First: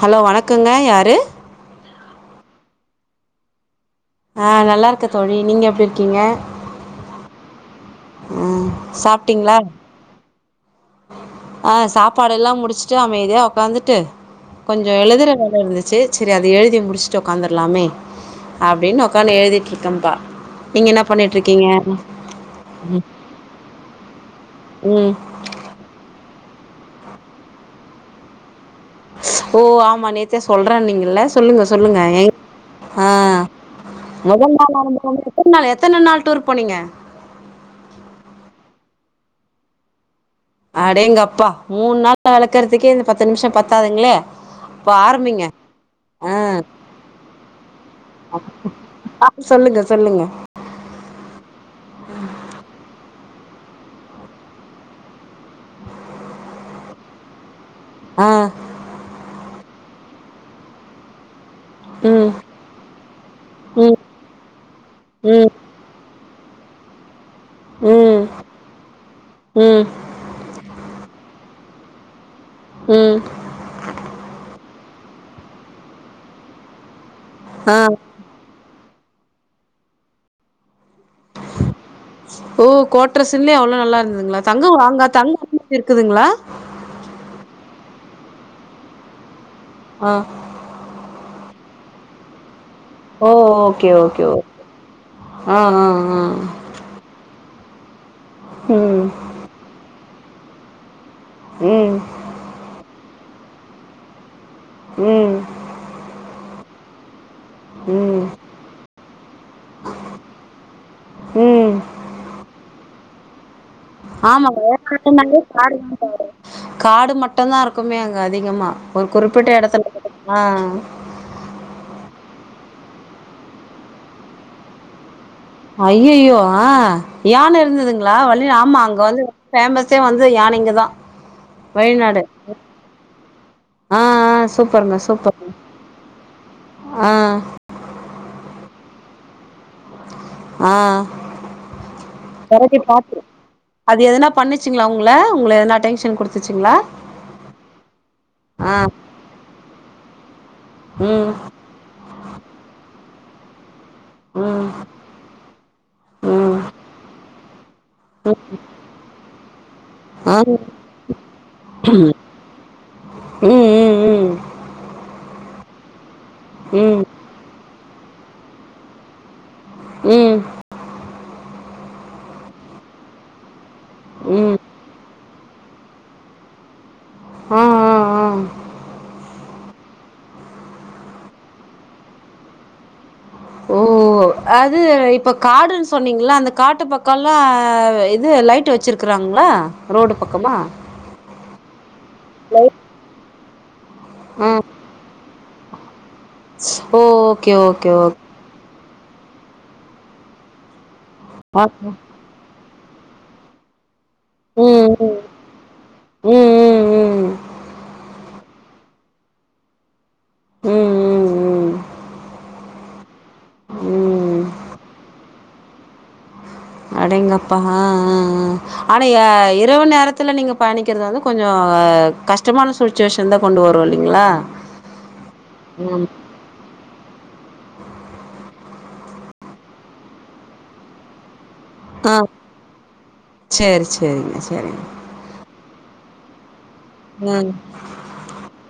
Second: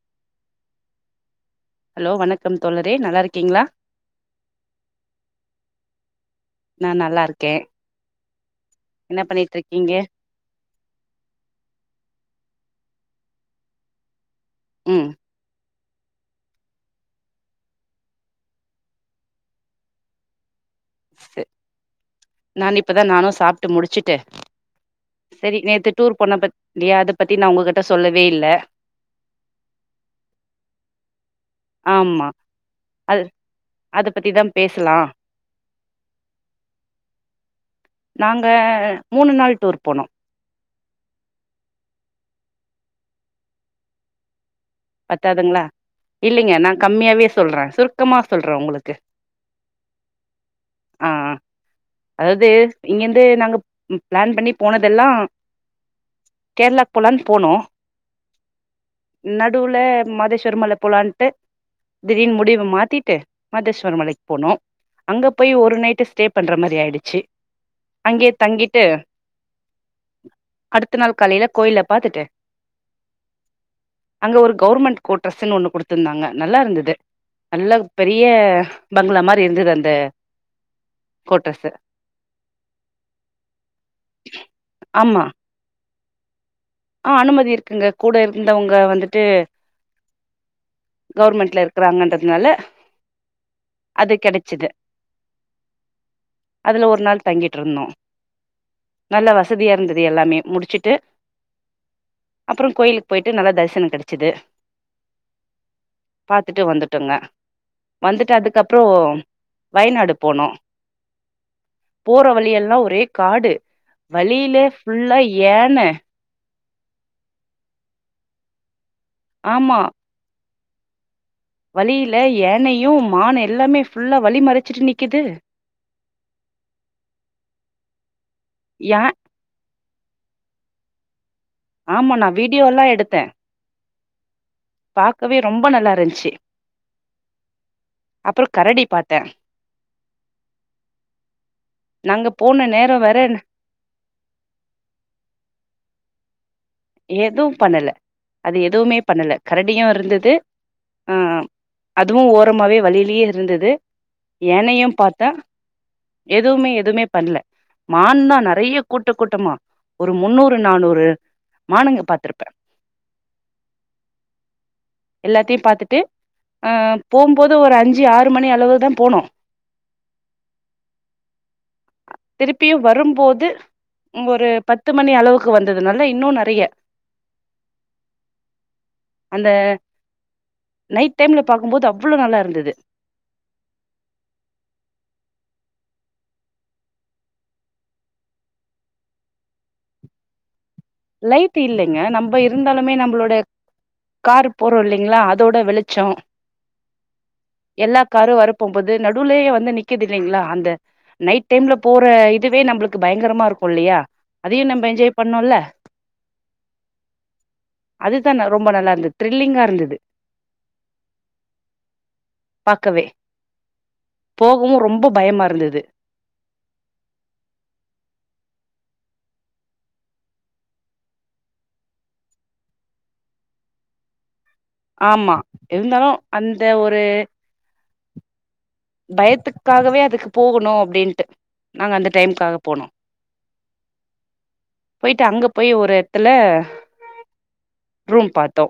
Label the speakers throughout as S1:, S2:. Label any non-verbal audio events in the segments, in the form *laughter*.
S1: Hello வணக்கங்க யாரு
S2: hello வணக்கம் தோழரே நல்லா இருக்கீங்களா
S1: ஆ நல்லா இருக்கே தோழி நீங்க எப்டி இருக்கீங்க
S2: நா நல்லா இருக்கே
S1: உம்
S2: என்ன பண்ணிட்டு இருக்கீங்க
S1: அ சாப்பாடு எல்லாம் முடிச்சுட்டு அமைதியா உக்காந்துட்டு கொஞ்ச
S2: ம்
S1: எழுதுற வேல இருந்துச்சு சேரி சேரி அத எழுதி முடிச்சுட்டு உக்காந்துருலாமே அப்டினு உ்க்காந்து எழுதிட்டுருக்கேப்பா
S2: நான் இப்பதா நானு சாப்ட்டு முடுச்சுட்டே
S1: ம்
S2: சரி நேத்து டூர் போ உன்ன பத்தி நி அத பத்தி நா உங்ககிட்ட சொல்லவே இல்ல
S1: ஓ ஆமா நேத்தே சொல்றேனீங்கள சொல்லுங்க சொல்லுங்க
S2: ஆமா
S1: ஆ
S2: அது அத பத்திதா
S1: மொதல் நாள்
S2: பேசலா
S1: ஆரம்பிக்கு போது எத்தன நாள் எத்தன நாள் டூர் போனீங்க
S2: மூனு நாள் ட்டூர் போனோ
S1: அடேங்கப்பா மூனு நாள் வெளக்குறதுக்கே இந்த பத்து நிமிஷோ பத்தாதுங்ளே
S2: பத்தாதுங்ளா இல்லைங்க நா
S1: ஆ
S2: கம்மியாவே சொல்றே சுருக்கமா சொல்றே ஒங்களுக்கு
S1: சொல்லுங்க சொல்லுங்க
S2: ஆ-ஆ அதாவது இங்கந்து நாங்க பிளான் பண்ணி போனதெல்லா கேரளா போலானு போனோ
S1: ஆ
S2: மா மதேஸ்வர மல போலான்ட்டு
S1: ம்
S2: திடீர்னு முடிவ மாத்திட்டு மாதேஸ்வர
S1: ம்
S2: மலைக்கு போனோ அங்க
S1: ம்
S2: போய் ஒரு நைட்டு ஸ்டே பண்ற மாரி ஆயிடுச்சு
S1: ம்
S2: அங்கேயே தங்கிட்டு
S1: ம்
S2: அடுத்த நாள் காலையில கோயில பாத்துட்டே
S1: உம்
S2: அங்க ஒரு கௌவுர்மெண்ட் கோட்ரெஸ்ன்னு ஒன்னு குடுத்ருந்தாங்க நல்லா இருந்தது
S1: ஆ
S2: நல்ல பெரிய பங்களா மாரி இருந்தது அந்த கோட்ரஸ்ஸு
S1: ஓ கோட்ரஸுல்லே அவ்ளோ நல்லா இருந்துதுங்ளா தங்க வாங்க
S2: ஆமா
S1: தங்க இருக்குதுங்ளா
S2: ஆ அனுமதி இருக்குங்க கூட இருந்தவங்க வந்துட்டு
S1: ஆ
S2: கௌவுர்மெண்ட்ல இருக்குறாங்கன்றததுனால
S1: ஓ ஓகே-ஓகே ஓ ஆ-ஆ
S2: ட்ருந்தோ நல்ல வசதியா இருந்து து எல்லாமே முடிச்சுட்டு
S1: ம்
S2: அப்புறோ கோயிலுக் போயிட்டு நல்லா தரிசனோ கெடச்சது
S1: ம்
S2: பாத்துட்டு வந்துட்டோங்க
S1: ம்
S2: வந்துட்டு அதுக்கப் அப்றோ வயநாடு போனோ
S1: ம்
S2: போற வழியெல்லா ஒரே காடு வழியில
S1: ஆமாங்க
S2: ஃபுல்லா யான
S1: *unintelligible* காடு மட்டுதா இருக்குமே அங்க அதிகமா ஒரு குறிப்பிட்ட
S2: ஆமா
S1: இடத்துல *inaudible* ஆ *inaudible*
S2: வழியில ஏனையு மான் எல்லாமே ஃபுல்லா வழி மறச்சிட்டு நிக்குது
S1: ஐய்அய்யோ ஆ யான இருந்ததுங்களா வ ஆமா அங்க
S2: யா
S1: வந்து ஃபேமஸ் த்தே வந்து யானைங்க தா
S2: ஆமா நா வீடியோல்லா எடுத்தே
S1: ஆ ஆ சூப்பர்ங்க
S2: பாக்கவே
S1: சூப்பர்
S2: ரொம்ப நல்லா இருந்துச்சு
S1: ஆ
S2: அப்புறோ கரடி பாத்தே
S1: ஆ
S2: நாங்க போன நேரோ வேற
S1: *unintelligible* அது எதனா பண்ணிச்சிங்களா உங்கள உங்கள எனா டென்ஷன் குடுத்
S2: எதுவு பண்ணல அது
S1: ஆ
S2: எதுவுமே பண்ணல கரடியு இருந்தது ஆ
S1: ம்
S2: அதுவு ஓரமாவே வழியிலேயே இ இருந்தது
S1: ம்
S2: ஏனையு பாத்த
S1: ம்
S2: எதுவுமே எதுவுமே பண்ணல மான்தா
S1: ம்
S2: நெறைய கூட்ட கூட்டமா ஒரு
S1: ஆ
S2: முன்னூறு
S1: ம்
S2: நானூறு மானுங்க பாத்திருப்பே
S1: ம்
S2: எல்லாத் டீ பாத்துட்டு அ
S1: ம்
S2: போம்போது ஒரு அஞ்சு ஆ ஒரு மணி அளவுதா போனோ
S1: ம்
S2: திருப்பியு வருபோது
S1: ம்
S2: ஒரு
S1: ம்
S2: பத்து மணி அளவுக்கு வந்தது நல்ல இன்னு நல்ல ட்ரிய
S1: ஆ ஆ ஆ
S2: அந்த நைட் டைம்ல பாக்குபோது அவ்ளோ நல்லா இருந்தது
S1: ஓ அது இப்ப காடுன்னு சொன்னீங்களா அந்த காட்டு பக்கல்லா இது லைட் வச்சிருக்கறாங்களா ரோடு பக்கமா
S2: லைட்டு இல்லை ங்க நம்ம இருந்தாலுமே நம்மளோட
S1: ஆ
S2: காரு போறோ இல்லிங்களா அது தோட வெளிச்சோ
S1: ஓ ஓகே ஓகே ஓக்
S2: போது நடுலேயே வந்து நிக்குது இல்லிங்களா அந்த நைட் டைம்ல போற இதுவே நம்மளுக்கு பயங்கரமா இருக்கு இல்லியா அதையு நம்ம
S1: ம்
S2: என்ஜாய் பண்ணும்ல
S1: ம் ம் ம் ம்
S2: அதுதா ரொம்ப நல்லா இருந்தது திர்ல்லிங்கா இருந்தது
S1: ம் ம்
S2: பாக்கவே
S1: ம் ம்
S2: போகு ரொம்ப பயமா இருந்தது
S1: அடேங்கப்பா அ அ அ ஆனா எ இரவு நேரத்துல நீங்க பயணிக்குரது வந்து கொஞ்சோ கஷ்டமான சுட்டிவேஷன் தா கொண்டு வரு இல்லிங்களா
S2: ஆமா இருந்தாலு அந்த ஒரு ஒரு பயத்துக்காகவே அதுக்கு போகணு அப்டின்ட்டு நாங்க அந்த
S1: ஆ
S2: டைம்காக போனோ
S1: சேரி சேரிங்க சேரிங்க
S2: போயிட்டு அங்க போய் ஒரு த்துல
S1: ம்
S2: ரூம் பார்த்தோ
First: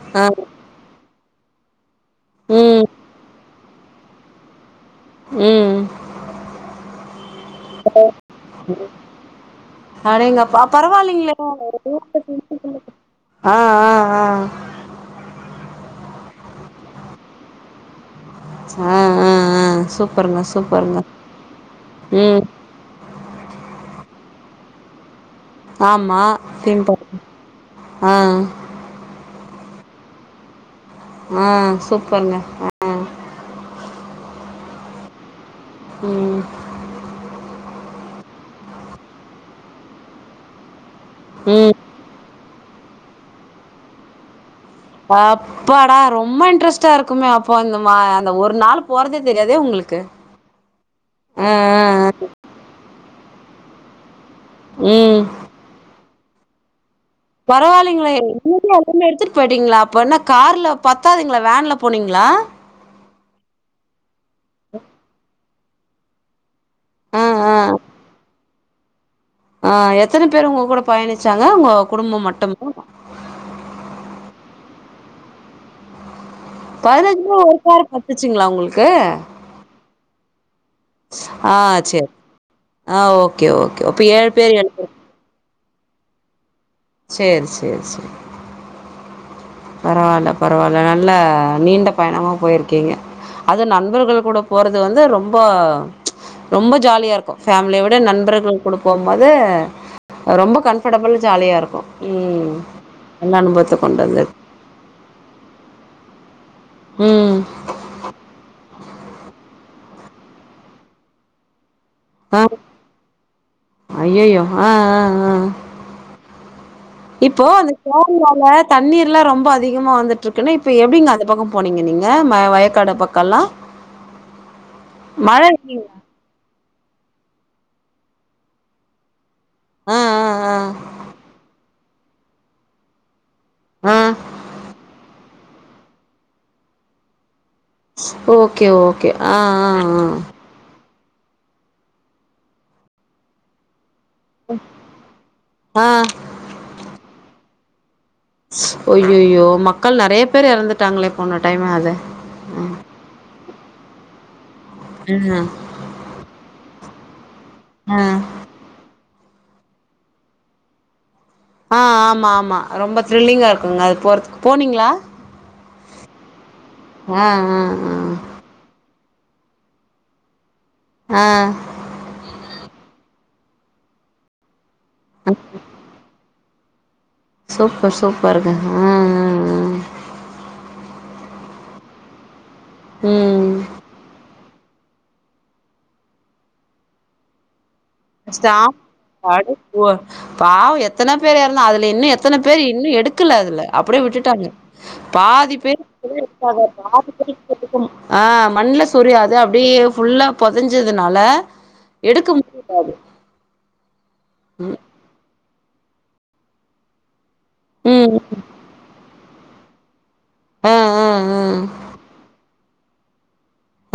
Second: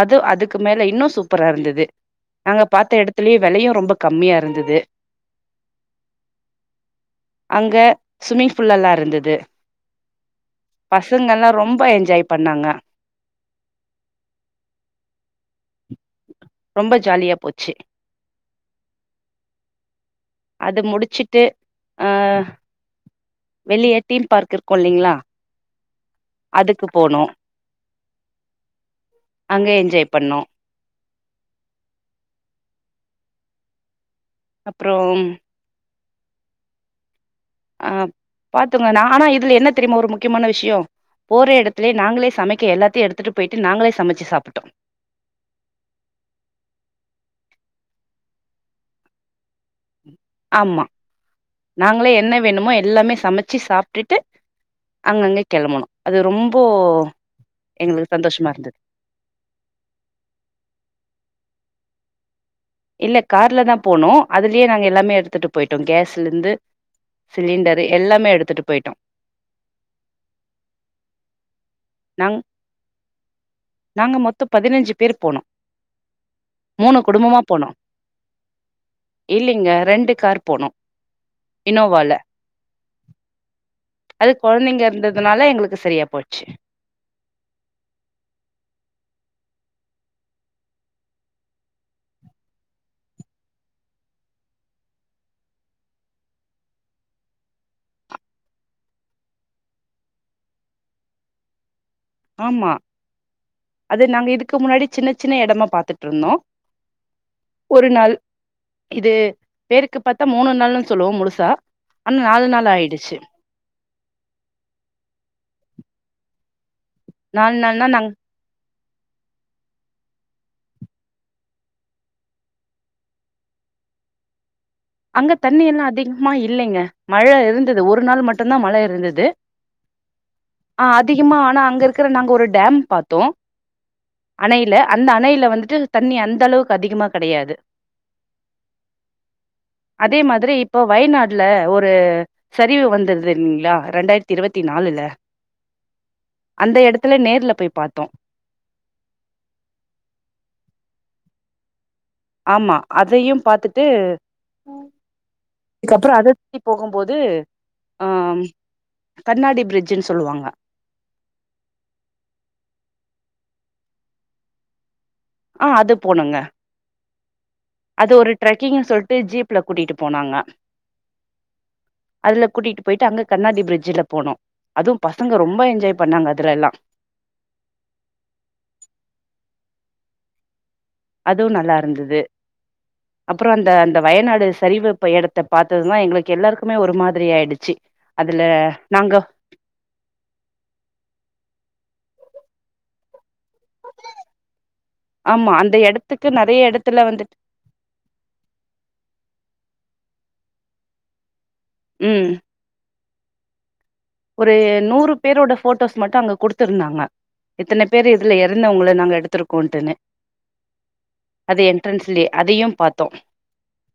S2: அது
S1: ஆ
S2: அதுக்கு மேல இன்னு சூ ப்பரா இருந்துது நாங்க
S1: ம்
S2: பார்த்த இடத்துலயு வெலையு ரொம்ப கம்மியா இருந்துது
S1: ம்
S2: அங்க ஸ்விம்மிங் பூல் எல்லா இருந்தது
S1: அடேங்கப்பா பரவாயில்லைங்களே
S2: பசங்கல்லா ரொம்ப என்ஜாய் பண்ணாங்க
S1: கா *inaudible* ஆ ஆ ஆ
S2: ரொம்ப ஜாலியா போச்சு
S1: ஆ ஆ ஆ சூப்பருங்க
S2: அது
S1: சூப்பருங்க
S2: முடிச்சுட்டு
S1: ம்
S2: வெளியே டீம் பார்க் இருக்கு இல்லிங்களா
S1: ஆமா தீம் பார்க் அ
S2: அங்கே என்ஜாய் பண்ணோ
S1: ம் சூப்பர்ங்க ஹ்ஹு
S2: அப்புறோ
S1: ம்
S2: ஆ பாத்துங்க ந ஆனா இதுல என்ன தெரியுமா ஒரு முக்கியமான விஷயோ போற
S1: ம்
S2: இடத்திலே நாங்களே சமைக் கே எல்லாத்தையு எடுத்துட்டு போயிட்டு நாங்களே சமைச்சுாப்பிட்டோ
S1: அப்பாடா ரொம்ப இன்ட்ரெஸ்டா இருக்குமே அப்போ இந்த மா அந்த ஒரு நாள் போறதே தெரியாதே உங்களுக்கு
S2: ஆமா
S1: ஆ ஆ
S2: நாங்களே என்ன வேணுமோ எல்லாமே சமைச்சி சாப்பிட்டுட்டு
S1: ம்
S2: அங்கங்க கெளம்புனோ அது ரொம்போ
S1: பரவாயில்லைங்களே
S2: எங்களுக்கு சந்தோஷமா
S1: இங்கயே
S2: இருந்தது.
S1: எல்லாமே எடுத்துட்டு போயிட்டீங்களா அப்ப என்ன கார்ல பத்தாதுங்களே வேன்ல போனீங்களா
S2: இல்ல கார்ல தா போணோ அதுலயே நாங்க எல்லாமே எடுத்துட்டு போயிட்டோ கேஸ்லருந்து
S1: ஆ ஆ
S2: சிலிண்டர் எல்லாமே எடுத்துட்டு போயிட்டோ
S1: ஆ எத்தன பேரு உங்க கூட பயணிச்சாங்க உங்க குடும்போ
S2: நாங்
S1: மட்டுமா
S2: பேரு போணு
S1: பதினஞ்சுமா காரு பத்துச்சுங்களா உங்களுக்கு
S2: இல்லைங்க கார் போனோம்.
S1: ஆ செரி
S2: இனோவால.
S1: ஆ ஓகே ஓகே அப்ப ஏழு
S2: அது
S1: பேர் ஏழு
S2: கொழந்தைங்க
S1: பேர்
S2: இருந்ததுனால எங்களுக்கு சரியா போச்சு
S1: செரி செரி செரி பரவாயில்ல பரவாயில்ல நல்ல நீண்ட பயணமா போயிருக்கீங்க அது நண்பர்கள் கூட போறது வந்து ரொம்ப ரொம்ப ஜாலியா இருக்கு ஃபேமிலிய விட நண்பர்கள் கூட போகு போது ரொம்ப கம்ஃபர்டபுள் ஜாலியா இருக்கு ம் நல்ல அனுபவத்த கொண்டு வந்தது
S2: க்கு முன்னாடி சின்ன சின்ன எடமா பாத்துட்டு இருந்தோ
S1: ம்
S2: ஒரு நாள் இது பேருக்கு பார்த்தா மூணு நாள்ன்னனு சொல்லுவோ முழுசா ஆனா
S1: ஆ
S2: நாள் ஆயிடுச்சு.
S1: அஐய்யோ ஆ ஆ ஆ இப்போ அந்த
S2: நாள்னா
S1: *inaudible*
S2: நாங்க
S1: வோல தண்ணீர்ல்லா ரொம்ப அதிகமா வந்துட்டு இருக்குன்ன இப்ப எப்படிங்க அது பக்கம் போனீங்க நீங்க வயக்காடு பக்கம்ல்லா
S2: அங்க தண்ணி எல்லா அதிகமா இல்லைங்க மழ இருந்தது ஒரு நாள் மட்டும்தா மழ இருந்துது ஆ அதிகமா ஆனா அங்க இருக் இருக்கிற நாங்க ஒரு டேம் பார்த்தோ
S1: ஆ
S2: அணையில அந்த அணையில வந்துட்டு தண்ணி அந்த அளவுக்கு அதிகமா கெடையாது
S1: ஓகே ஓகே ஆ ஆ
S2: அதே மாதிரி இப் இப்போ வயநாட்ல ஒரு சரிவு வந்துதுங்கிளா இரண்டாயிரத்தி இருவத்தி நாலுல
S1: ஆ ஆ
S2: அந்த இடத்து த்துல நேர்ல போய் பார்த்தோ
S1: அய்யோய்யோ மக்கள் நிறைய பேர் இறந்துட்டாங்களே போன டைம் அத
S2: ஆமா அதையு பாத்துட் டு
S1: ம்
S2: அதுக்கப்புறோ அதிதி போகு போது
S1: ம்
S2: கண்ணாடி பிரிட்ஜுன்னு சொல்லுவாங்க
S1: ஆ ஆமா ஆமா ரொம்ப த்ரில்லிங்கா இருக்குங்க அது போறதுக்கு போனீங்களா
S2: ஆ அது போனுங்க
S1: ஆ ஆ ஆ
S2: அது ஒரு ட்ரக்கிங் சொல்ட் த்து ஜீப்ல கூட்டிட்டு போனாங்க
S1: ஆ
S2: அதுல கூட்டிட்டு போயிட்டு அங்க கண்ணாடி பிரிட்ஜுல போனோ அதுவு பசங்க ரொம்ப என்ஜாய் பண்ணாங்க இதுலல்லா
S1: சூப்பர் சூப்பருங்க அ அ அ
S2: அதுவு நல்லா இருந்துது
S1: ஆ
S2: அப்புறோ
S1: ம்
S2: அந்த அந்த வயநாடு சரிவப்ப இடத்த பார்த்ததுதா எங்களுக்கு எல்லாருக்குமே ஒரு மாதிரி ஆயிடுச்சு அதுல
S1: கஷ்டோ
S2: நாங்க
S1: *unintelligible* பாவ எத்தன பேரு எறந்த அதுல இன்னு எத்தன பேரு இன்னு எடுகல துல அப்டி விட்டுடாங்க
S2: ஆமா
S1: பாதி
S2: அந்த
S1: பேரு
S2: எடத்துக்கு
S1: *inaudible*
S2: நெறைய எடத்துல வந்துட்டு
S1: பாதி மண்ல சொரிய அதுஅப்டி ஃபுல்லா பொதஞ்சதுனால
S2: ம்
S1: எடுகும்
S2: ஒரு நூறு பேரோட போடோஸ் மட்டு அங்க குடுதுருதாங்க எத்தன பேர்
S1: ம்
S2: இதுல எறந்தவகள நாங்க எடுதிருக் கொண்டுணு
S1: ஆ ஆ ஆ
S2: அது என்ட்ரன்ஸ்லயே அதையு பாத்தோ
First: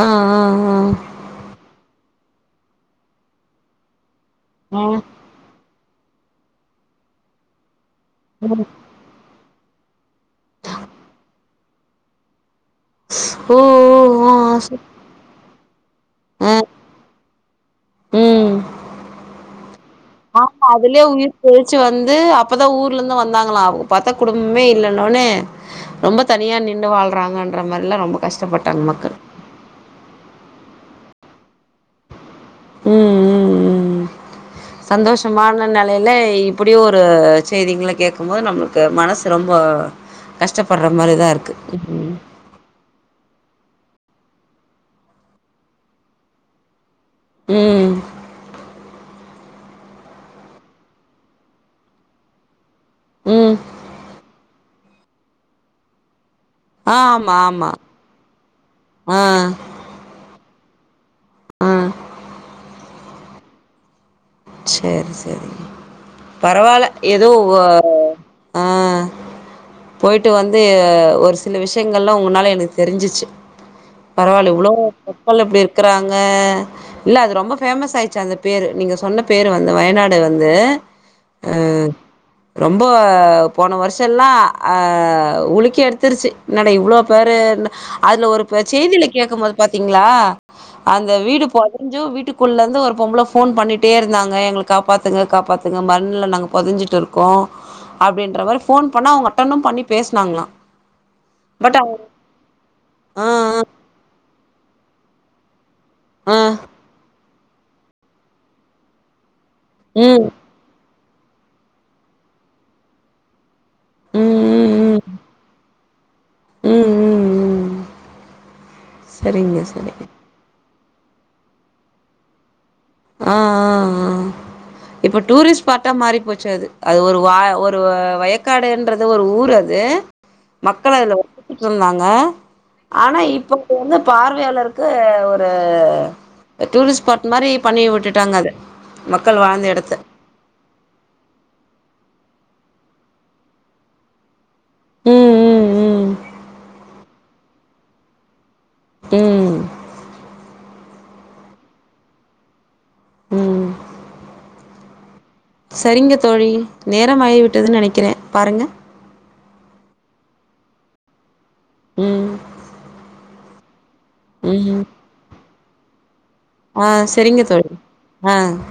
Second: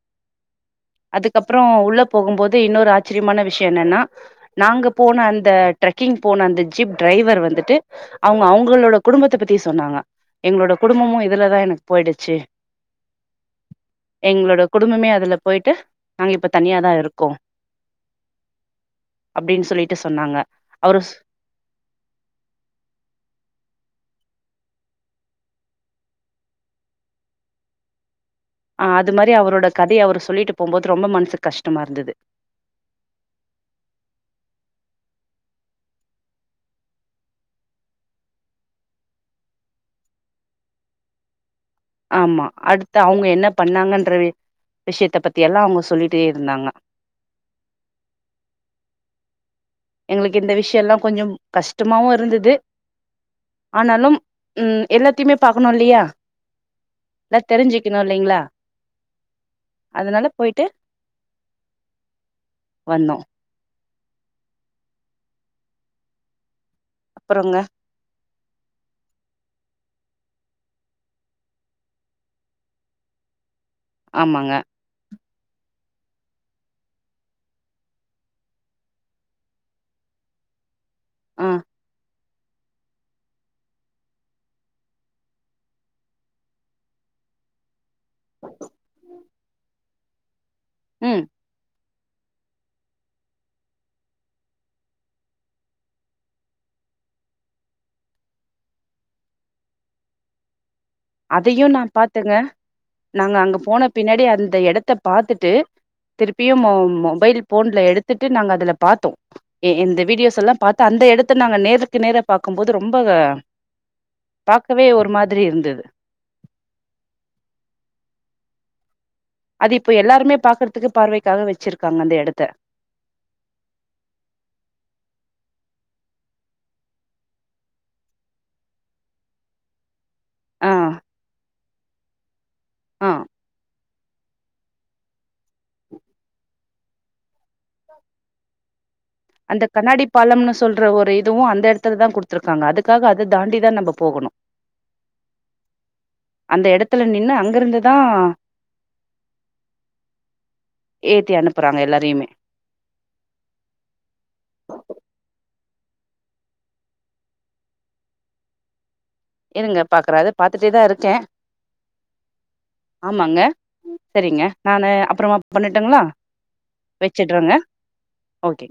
S1: ஆ ஆ ஆ
S2: போகுபோது இனொரு ஆசரியமான விஷயோ என்னனா நாங்க
S1: ம்
S2: போன அந்த ட்ரெகிங் போன அந்த ஜீப் டிரைவர் வந்துட்டு அவங்க அவங்களோட குடும்பத்த பத்தி த்தி சொனாங்க எங்களோட குடும்பமு இதுலதா எனகு போயிடுச்சு
S1: ஓ ஓ ஆ
S2: எங்களோட
S1: சூப்
S2: குடும்பமே அதுல போயிட்டு நாங்க இப்போ
S1: ஆ
S2: தனியாதா இருகோ
S1: ம்
S2: அப்டின் சொலிட்
S1: ஆமா அதுலயே உயிர் பொய்ச்சு வந்து அபதா ஊர்ல இருந்து வந்தாங்களா அவ பாத்தா குடும்ப மே இலனோனே ரொம்ப தனியா நின்னு வால்றாங்கற மாரிலா ரொம்ப கஷ்டப்பட்டாங்க
S2: ஆ அது
S1: மக்கள்
S2: மாரி அவரோட கதைய அவர் சொல்லிட் போகுபோது ரொம்ப மனசுகு கஷ்டமா இருந்துது
S1: ம் ம் ம் சந்தோஷமான நெலயில இப்டி ஒரு செய்திகள கேட்க போது நம்மளுகு மனசு ரொம்ப கஷ்டபடுற மாரிதா இருக்கு ம்
S2: ஆமா அடுத் அவங்க என்ன பண்ணாகனு மற்ற விஷயத்த பத்தி எல்லா அவங்க சொலிட்டே இருந்தாங்க
S1: ம்
S2: எங்களுகு இந்த விஷயோ எல்லாகொஞ்ச கஷ்டமாவு இருந்துது
S1: ம்
S2: ஆனாலு ம் எல்லாதையுமே பாக்கணுலியா
S1: ஆ ஆமா
S2: எலா
S1: ஆமா
S2: தெரிஞ்சுகணு இலங்கிளா
S1: ஆ
S2: அதனால போயிட்டு
S1: ஆ
S2: வந்தோ
S1: செரி செரி பரவால்ல ஏதோ
S2: அப்புறங்க
S1: ஓவே ஆ போய்ட்டு வந்து ஒரு சில விஷ்யங்கள்லா உன்னால எனக்கு தெரிஞ்சிச்சு பரவால
S2: ஆமாங்க.
S1: இவ்ளோ அப்போல எப்டி இருக்கறாங்க இல்ல அது ரொம்ப ஃபேமஸ் ஆயீடுச்சு அது பேரு நீங்க சொன்னப் பேரு வந்து வயநாடு வந்து
S2: ஆ.
S1: ரொம்போ போன வருஷொல்லா உலக்கி எடுத்துருச்சு என்னடா இவ்ளோ பேரு என்ன அதுல ஒரு ப செய்தில கேட்கும் போது பாத் திங்ளா அந்த
S2: ம்.
S1: வீடு போது கொஞ்சோ வீட்டுக்குள்ள இருந்து ஒரு பொம்பள ஃபோன் பண்ணிட்டே இருக் நாங்க எங்கள காப்பாத்துங்க காப்பாத்துங்க மண்ல நாங்க பொதஞ்சிட்டு இருக்கோ அப்டின்ற மாரி ஃபோன் பண்ணா அவுங்க அட்டனும் பண்ணி பேசுனாங்களாம்
S2: அதையு
S1: பட்
S2: நா
S1: அவங்க
S2: பாத்தேங்க
S1: ஆ
S2: நாங்க அங்க போன பின்னாடி அது அந்த எடத்த பாத்துட்டு
S1: ஆ ஆ
S2: திருப்பியு மொ மொபைல் ஃபோன்ல எடுத்துட்டு நாங்க அதுல பாத்தோ எ எந்த
S1: ம்
S2: வீடியோஸ் எல்லா பாத் அந்த எடத்த நாங்க நேருக்கு நேர பாக்கும் போது ரொம்ப
S1: ம் ம்
S2: பாக்கவே ஒரு மாதிரி இருந்தது
S1: ம் ம் ம் ம் சரிங்க,
S2: அது
S1: சரிங்க. சரி.
S2: இப்ப எல்லாருமே பாக்றத் துக்கு பார்வைக்காக வச்சிருக்காங்க அந்த எடத்த
S1: ஆ ஆ ஆ ஆ இப்போ டூரிஸ்ட் ஸ்பாட்டா மாறி போச்சு அது அது ஒரு வா ஒரு வயக்காடுன்றது ஒரு ஊர் அது
S2: ஆ,
S1: மக்கள் அதுல வந்து உட்ருந்தாங்க
S2: ஆ.
S1: ஆனா இப்போ வந்து பார்வையாளர் க்கு ஒரு டூரிஸ்ட் ஸ்பாட் மாரி பண்ணி விட்டுட்டாங்க அத மக்கள்
S2: அந்த
S1: வாழ்ந்த எடத்த
S2: கண்ணாடி பாலம்னு சொல்ற ஒரு இதுவும் அந்தேடுத் திருதா குடுத்துருக்காங்க அதுக்காக அத தாண்டி தா நம்ப போகணும்
S1: ம் ம் ம்
S2: அந்த எடத் எடத்துல நின்னு அங்க இருந்துதா
S1: ம்
S2: ஏத்தி அனுப்புறாங்க எல்லாரையுமே *inaudible*
S1: செரிங்க தோழி நேரமாகி விட்டதுன்னு நெனைக்கிற பாருங்க
S2: இருங்க பாக்கற அது பாத்துட்டே தா இருக்கெ
S1: ம்
S2: ஆமாங்க சரிங்க
S1: ம்
S2: நானு அப்புறமா பண்ணட் இதுங்ளா
S1: ஆ செரிங்க தோழி ஆ
S2: ஓகே.